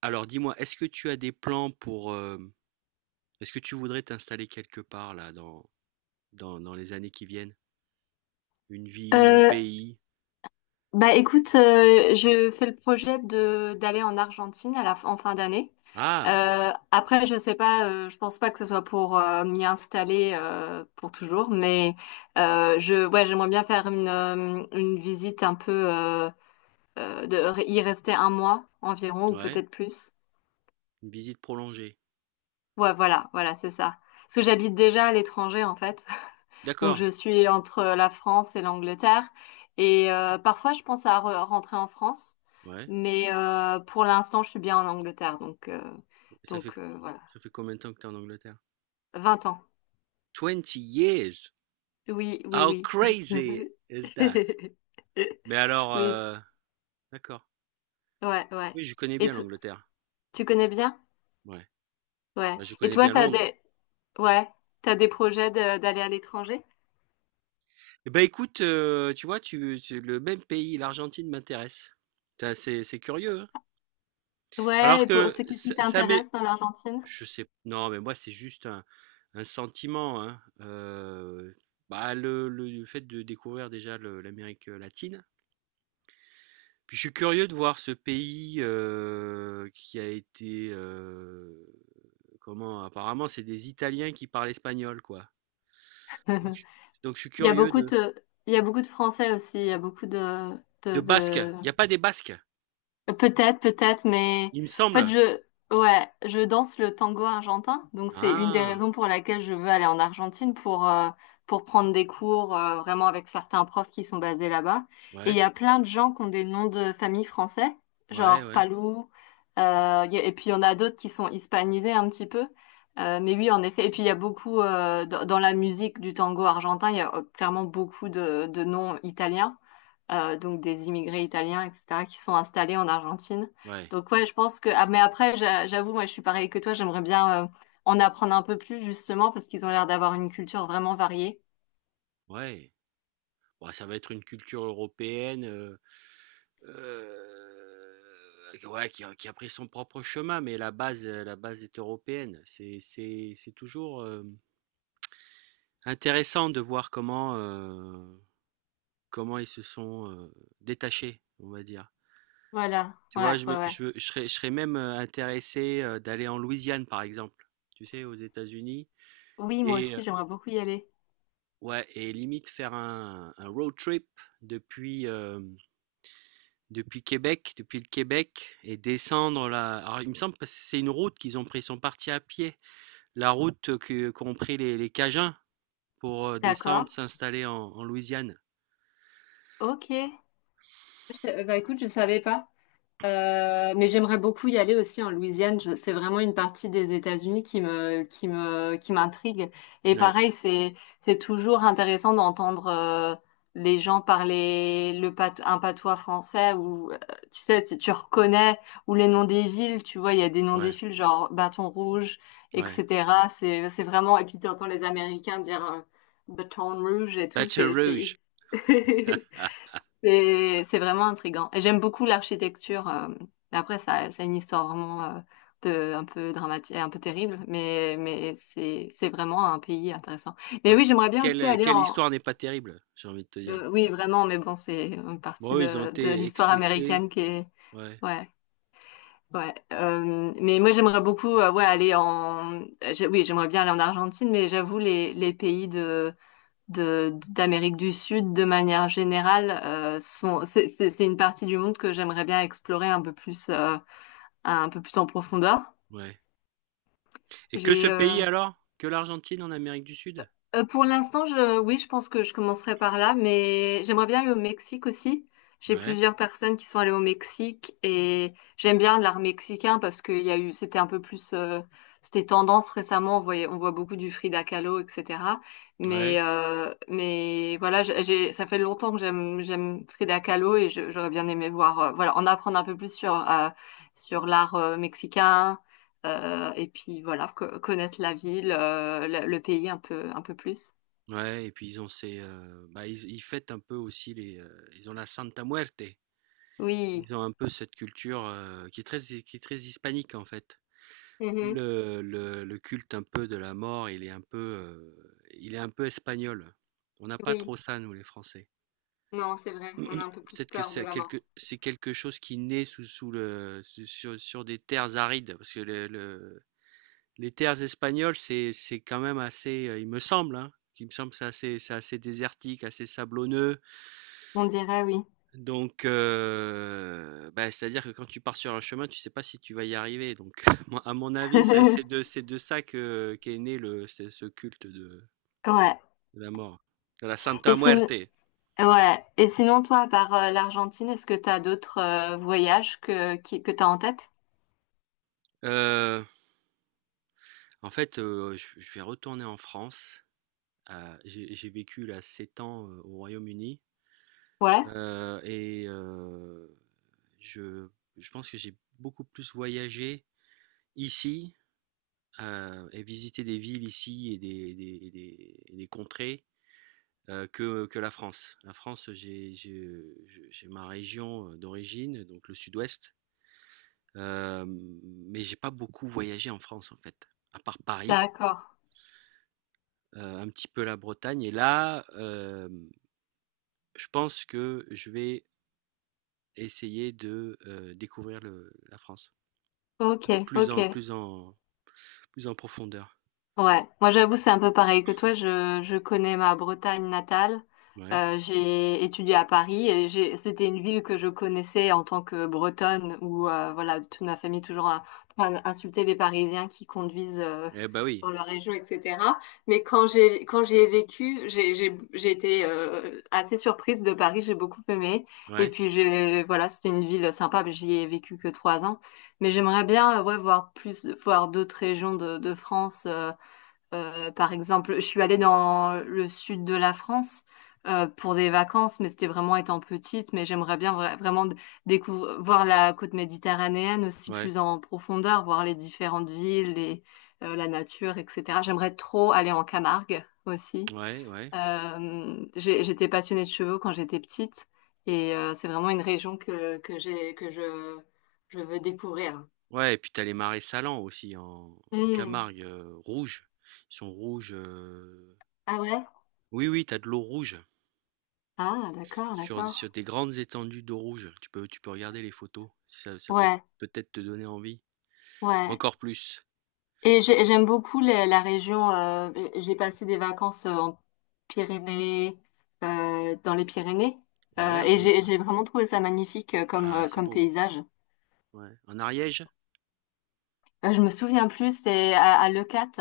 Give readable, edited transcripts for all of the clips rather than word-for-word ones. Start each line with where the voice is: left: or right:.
right: Alors dis-moi, est-ce que tu as des plans pour est-ce que tu voudrais t'installer quelque part dans les années qui viennent? Une ville, un
left: Euh,
right: pays?
left: Bah écoute, je fais le projet de d'aller en Argentine en fin d'année.
right: Ah,
left: Après, je sais pas, je pense pas que ce soit pour m'y installer pour toujours, mais j'aimerais bien faire une visite un peu, y rester un mois environ ou
right: ouais,
left: peut-être plus.
right: une visite prolongée.
left: Ouais, voilà, voilà, c'est ça. Parce que j'habite déjà à l'étranger en fait. Donc
right: D'accord,
left: je suis entre la France et l'Angleterre et parfois je pense à rentrer en France,
right: ouais.
left: mais pour l'instant je suis bien en Angleterre, donc
right: Ça fait,
left: voilà.
right: ça fait combien de temps que tu es en Angleterre?
left: 20 ans.
right: Twenty years!
left: Oui, oui,
right: How
left: oui.
right: crazy is that? Mais alors,
left: Oui,
right: d'accord.
left: ouais, ouais.
right: Oui, je connais
left: Et
right: bien
left: tu,
right: l'Angleterre.
left: tu connais bien.
right: Ouais,
left: Ouais.
right: bah, je
left: Et
right: connais
left: toi,
right: bien
left: t'as
right: Londres.
left: des... Ouais, t'as des projets d'aller à l'étranger.
right: Eh ben écoute, tu vois, le même pays, l'Argentine m'intéresse. C'est curieux, hein?
left: Ouais.
right: Alors
left: Et pour,
right: que
left: c'est qu'est-ce qui
right: ça m'est,
left: t'intéresse dans l'Argentine?
right: je sais, non, mais moi c'est juste un sentiment, hein. Bah, le fait de découvrir déjà l'Amérique latine. Puis je suis curieux de voir ce pays qui a été comment apparemment c'est des Italiens qui parlent espagnol quoi. Donc je, donc je suis
left: Il y a
right: curieux
left: beaucoup de, il y a beaucoup de Français aussi. Il y a beaucoup
right: de Basques. Il
left: de,
right: n'y a pas des Basques,
left: Peut-être, peut-être, mais
right: il me
left: en fait,
right: semble.
left: je danse le tango argentin, donc c'est une des
right: Ah,
left: raisons pour laquelle je veux aller en Argentine pour prendre des cours vraiment avec certains profs qui sont basés là-bas. Et il
right: ouais
left: y a plein de gens qui ont des noms de famille français,
right: ouais
left: genre
right: ouais
left: Palou. euh, et puis il y en a d'autres qui sont hispanisés un petit peu. Mais oui, en effet. Et puis il y a beaucoup dans, dans la musique du tango argentin, il y a clairement beaucoup de noms italiens, donc des immigrés italiens, etc., qui sont installés en Argentine.
right: ouais
left: Donc ouais, je pense que... Ah, mais après, j'avoue, moi, je suis pareil que toi, j'aimerais bien en apprendre un peu plus, justement, parce qu'ils ont l'air d'avoir une culture vraiment variée.
right: ouais. Bon, ça va être une culture européenne. Heu, ouais, qui a pris son propre chemin, mais la base est européenne. C'est toujours, intéressant de voir comment, comment ils se sont, détachés, on va dire.
left: Voilà,
right: Tu vois?
left: ouais,
right: Je
left: ouais,
right: me
left: ouais.
right: je serais même, intéressé, d'aller en Louisiane, par exemple, tu sais, aux États-Unis.
left: Oui, moi
right: Et
left: aussi, j'aimerais beaucoup y aller.
right: ouais, et limite faire un road trip depuis, hem depuis Québec, depuis le Québec, et descendre la. Alors, il me semble que c'est une route qu'ils ont pris, ils sont partis à pied. Qu'ont pris les Cajuns pour descendre,
left: D'accord.
right: s'installer en, en Louisiane.
left: Ok. Bah écoute, je savais pas. Mais j'aimerais beaucoup y aller aussi en Louisiane. C'est vraiment une partie des États-Unis qui m'intrigue. Et
right: Ouais,
left: pareil, c'est toujours intéressant d'entendre les gens parler un patois français ou tu sais, tu reconnais, ou les noms des villes. Tu vois, il y a des noms des
right: ouais,
left: villes genre Bâton Rouge,
right: ouais.
left: etc. C'est vraiment. Et puis tu entends les Américains dire Baton Rouge et tout.
right: Baton
left: C'est.
right: Rouge.
left: C'est vraiment intriguant. Et j'aime beaucoup l'architecture. Après, ça, c'est une histoire vraiment, un peu dramatique, un peu terrible, mais c'est vraiment un pays intéressant. Mais
right: Bon,
left: oui, j'aimerais bien aussi aller
right: quelle
left: en...
right: histoire n'est pas terrible, j'ai envie de te dire.
left: oui, vraiment, mais bon, c'est une partie
right: Bon, ils ont
left: de
right: été
left: l'histoire
right: expulsés.
left: américaine qui est...
right: Ouais,
left: Ouais, ouais. Mais moi, j'aimerais beaucoup, ouais, aller en. Oui, j'aimerais bien aller en Argentine, mais j'avoue, les pays de d'Amérique du Sud de manière générale sont c'est une partie du monde que j'aimerais bien explorer un peu plus en profondeur.
right: ouais. Et que ce
left: J'ai
right: pays alors? Que l'Argentine en Amérique du Sud?
left: Pour l'instant, oui, je pense que je commencerai par là, mais j'aimerais bien aller au Mexique aussi. J'ai
right: Ouais,
left: plusieurs personnes qui sont allées au Mexique et j'aime bien l'art mexicain parce qu'il y a eu, c'était un peu plus, c'était tendance récemment. On voit beaucoup du Frida Kahlo, etc.
right: ouais.
left: Mais voilà, ça fait longtemps que j'aime Frida Kahlo et j'aurais bien aimé voir, voilà, en apprendre un peu plus sur l'art, mexicain. Et puis voilà, connaître la ville, le pays un peu plus.
right: Ouais, et puis ils ont ces, bah, ils fêtent un peu aussi les, ils ont la Santa Muerte.
left: Oui,
right: Ils ont un peu cette culture, qui est très hispanique, en fait.
left: mhm,
right: Le le culte un peu de la mort, il est un peu, il est un peu espagnol. On n'a pas
left: oui,
right: trop ça, nous, les Français.
left: non, c'est vrai, on a un peu plus
right: Peut-être que
left: peur de la mort.
right: c'est quelque chose qui naît sous sous le su sur sur des terres arides, parce que le les terres espagnoles, c'est quand même assez, il me semble, hein, il me semble, que c'est assez désertique, assez sablonneux.
left: On dirait oui.
right: Donc, bah, c'est-à-dire que quand tu pars sur un chemin, tu sais pas si tu vas y arriver. Donc, moi, à mon avis, ça c'est de ça que qu'est né le ce ce culte
left: Ouais.
right: de la mort, de la Santa
left: Et sinon,
right: Muerte.
left: ouais. Et sinon, toi, à part l'Argentine, est-ce que t'as d'autres voyages que t'as en tête?
right: Heu, En fait, je vais retourner en France. J'ai vécu là 7 ans, au Royaume-Uni,
left: Ouais,
right: heu et heu, je pense que j'ai beaucoup plus voyagé ici, et visité des villes ici et des contrées que la France. La France, j'ai ma région d'origine, donc le sud-ouest, mais j'ai pas beaucoup voyagé en France en fait, à part Paris,
left: d'accord.
right: un petit peu la Bretagne. Et là, je pense que je vais essayer de découvrir la France
left: Ok,
right: plus plus
left: ok.
right: en plus en plus en profondeur.
left: Ouais, moi j'avoue c'est un peu pareil que toi, je connais ma Bretagne natale.
right: Ouais.
left: J'ai étudié à Paris et c'était une ville que je connaissais en tant que Bretonne où voilà, toute ma famille toujours a insulté les Parisiens qui conduisent
right: Eh bah oui.
left: dans leur région, etc. Mais quand j'y ai vécu, j'ai été assez surprise de Paris, j'ai beaucoup aimé et
right: Ouais.
left: puis j'ai voilà, c'était une ville sympa, mais j'y ai vécu que 3 ans, mais j'aimerais bien ouais, voir d'autres régions de France. Par exemple, je suis allée dans le sud de la France pour des vacances, mais c'était vraiment étant petite. Mais j'aimerais bien vraiment découvrir, voir la côte méditerranéenne aussi
right: Ouais.
left: plus en profondeur, voir les différentes villes, la nature, etc. J'aimerais trop aller en Camargue aussi.
right: Ouais. Ouais.
left: J'étais passionnée de chevaux quand j'étais petite et c'est vraiment une région que j'ai, que je veux découvrir.
right: Ouais. Et puis t'as les marais salants aussi en, en
left: Hmm.
right: Camargue rouges. Ils sont rouges.
left: Ah ouais?
right: Oui, oui, t'as de l'eau rouge
left: Ah, d'accord,
right: sur sur
left: d'accord.
right: des grandes étendues d'eau rouge. Tu peux regarder les photos, ça peut
left: Ouais.
right: peut-être te donner envie.
left: Ouais.
right: Encore plus.
left: J'aime beaucoup la région. J'ai passé des vacances Pyrénées, dans les Pyrénées,
right: Ouais,
left: et
right: en
left: j'ai vraiment trouvé ça magnifique comme
right: ah,
left: euh,
right: c'est
left: comme
right: beau.
left: paysage.
right: Ouais. En Ariège?
left: Je me souviens plus, c'était à Leucate.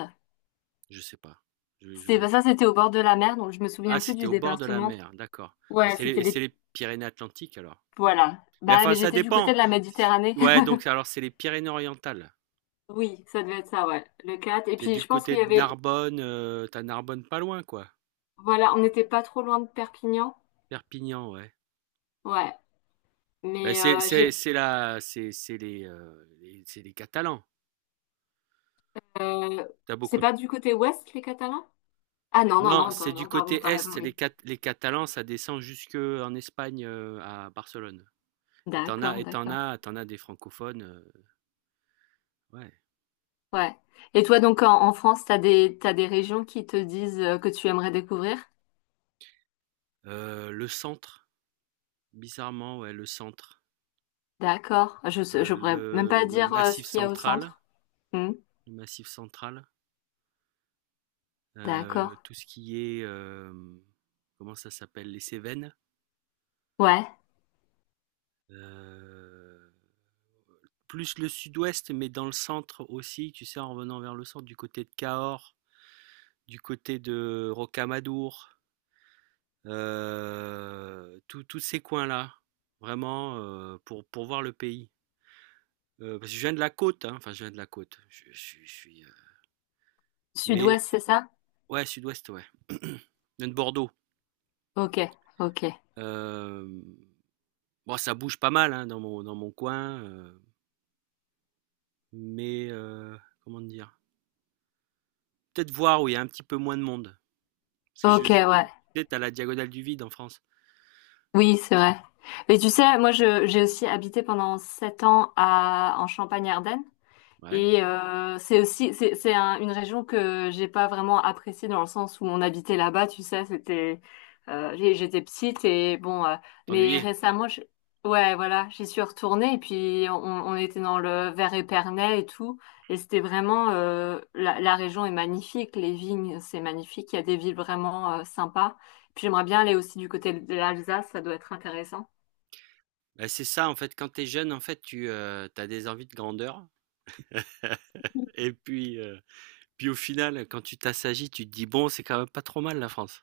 right: Je sais pas. Je,
left: C'était
right: je...
left: bah, ça, c'était au bord de la mer, donc je me
right: Ah,
left: souviens plus
right: c'était
left: du
right: au bord de la
left: département.
right: mer, d'accord. Bah,
left: Ouais, c'était
right: c'est
left: les
right: les Pyrénées-Atlantiques alors.
left: voilà.
right: Mais
left: Bah,
right: enfin,
left: mais
right: ça
left: j'étais du côté
right: dépend.
left: de la Méditerranée.
right: Ouais, donc alors c'est les Pyrénées-Orientales.
left: Oui, ça devait être ça, ouais. Le 4. Et
right: T'es
left: puis,
right: du
left: je pense
right: côté
left: qu'il y
right: de
left: avait,
right: Narbonne, t'as Narbonne pas loin, quoi.
left: voilà, on n'était pas trop loin de Perpignan.
right: Perpignan, ouais.
left: Ouais.
right: Bah,
left: Mais j'ai
right: c'est la c'est les, c'est les Catalans.
left: Euh,
right: T'as as
left: c'est
right: beaucoup de-
left: pas du côté ouest, les Catalans? Ah non, non,
right: non,
left: non,
right: c'est du
left: non, pardon,
right: côté
left: t'as raison,
right: est,
left: oui.
right: Les Catalans, ça descend jusque en Espagne, à Barcelone, et t'en as
left: D'accord,
right: et tu
left: d'accord.
right: as t'en as des francophones, ouais.
left: Ouais. Et toi, donc, en France, t'as des régions qui te disent que tu aimerais découvrir?
right: Le centre, bizarrement, ouais, le centre,
left: D'accord. Je pourrais même pas
right: le
left: dire ce
right: Massif
left: qu'il y a au
right: central,
left: centre. Hmm.
right: le Massif central,
left: D'accord.
right: tout ce qui est, comment ça s'appelle? Les Cévennes,
left: Ouais.
right: heu, plus le sud-ouest, mais dans le centre aussi, tu sais, en revenant vers le centre, du côté de Cahors, du côté de Rocamadour. Tous ces coins-là, vraiment, pour voir le pays. Parce que je viens de la côte, hein, enfin, je viens de la côte. Je suis, mais,
left: Sud-ouest, c'est ça?
right: ouais, sud-ouest, ouais. Je viens de Bordeaux.
left: Ok, ok.
right: Euh, bon, ça bouge pas mal hein, dans mon coin, mais, comment dire? Peut-être voir où il y a un petit peu moins de monde. Parce que
left: Ok, ouais.
right: peut-être à la diagonale du vide en France.
left: Oui, c'est vrai. Mais tu sais, moi, j'ai aussi habité pendant 7 ans en Champagne-Ardenne.
right: Ouais,
left: Et c'est aussi c'est une région que j'ai pas vraiment appréciée dans le sens où on habitait là-bas, tu sais, j'étais petite et bon mais
right: t'ennuyer.
left: récemment ouais voilà, j'y suis retournée et puis on était dans le Vers-Épernay et tout et c'était vraiment la région est magnifique, les vignes, c'est magnifique, il y a des villes vraiment sympas. Puis j'aimerais bien aller aussi du côté de l'Alsace, ça doit être intéressant.
right: Bah, c'est ça, en fait, quand t'es jeune, en fait, tu as des envies de grandeur. Et puis, puis au final, quand tu t'assagis, tu te dis, bon, c'est quand même pas trop mal la France.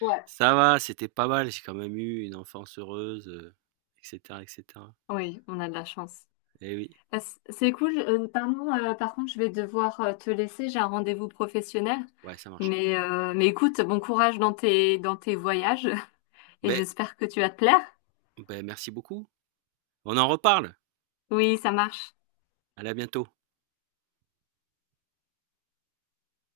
left: Ouais.
right: Ça va, c'était pas mal, j'ai quand même eu une enfance heureuse, etc., etc.
left: Oui, on a de la chance.
right: Eh oui,
left: C'est cool. Pardon, par contre, je vais devoir te laisser. J'ai un rendez-vous professionnel.
right: ouais, ça marche.
left: Mais écoute, bon courage dans dans tes voyages et
right: Ben,
left: j'espère que tu vas te plaire.
right: ben, merci beaucoup. On en reparle.
left: Oui, ça marche.
right: Allez, à bientôt.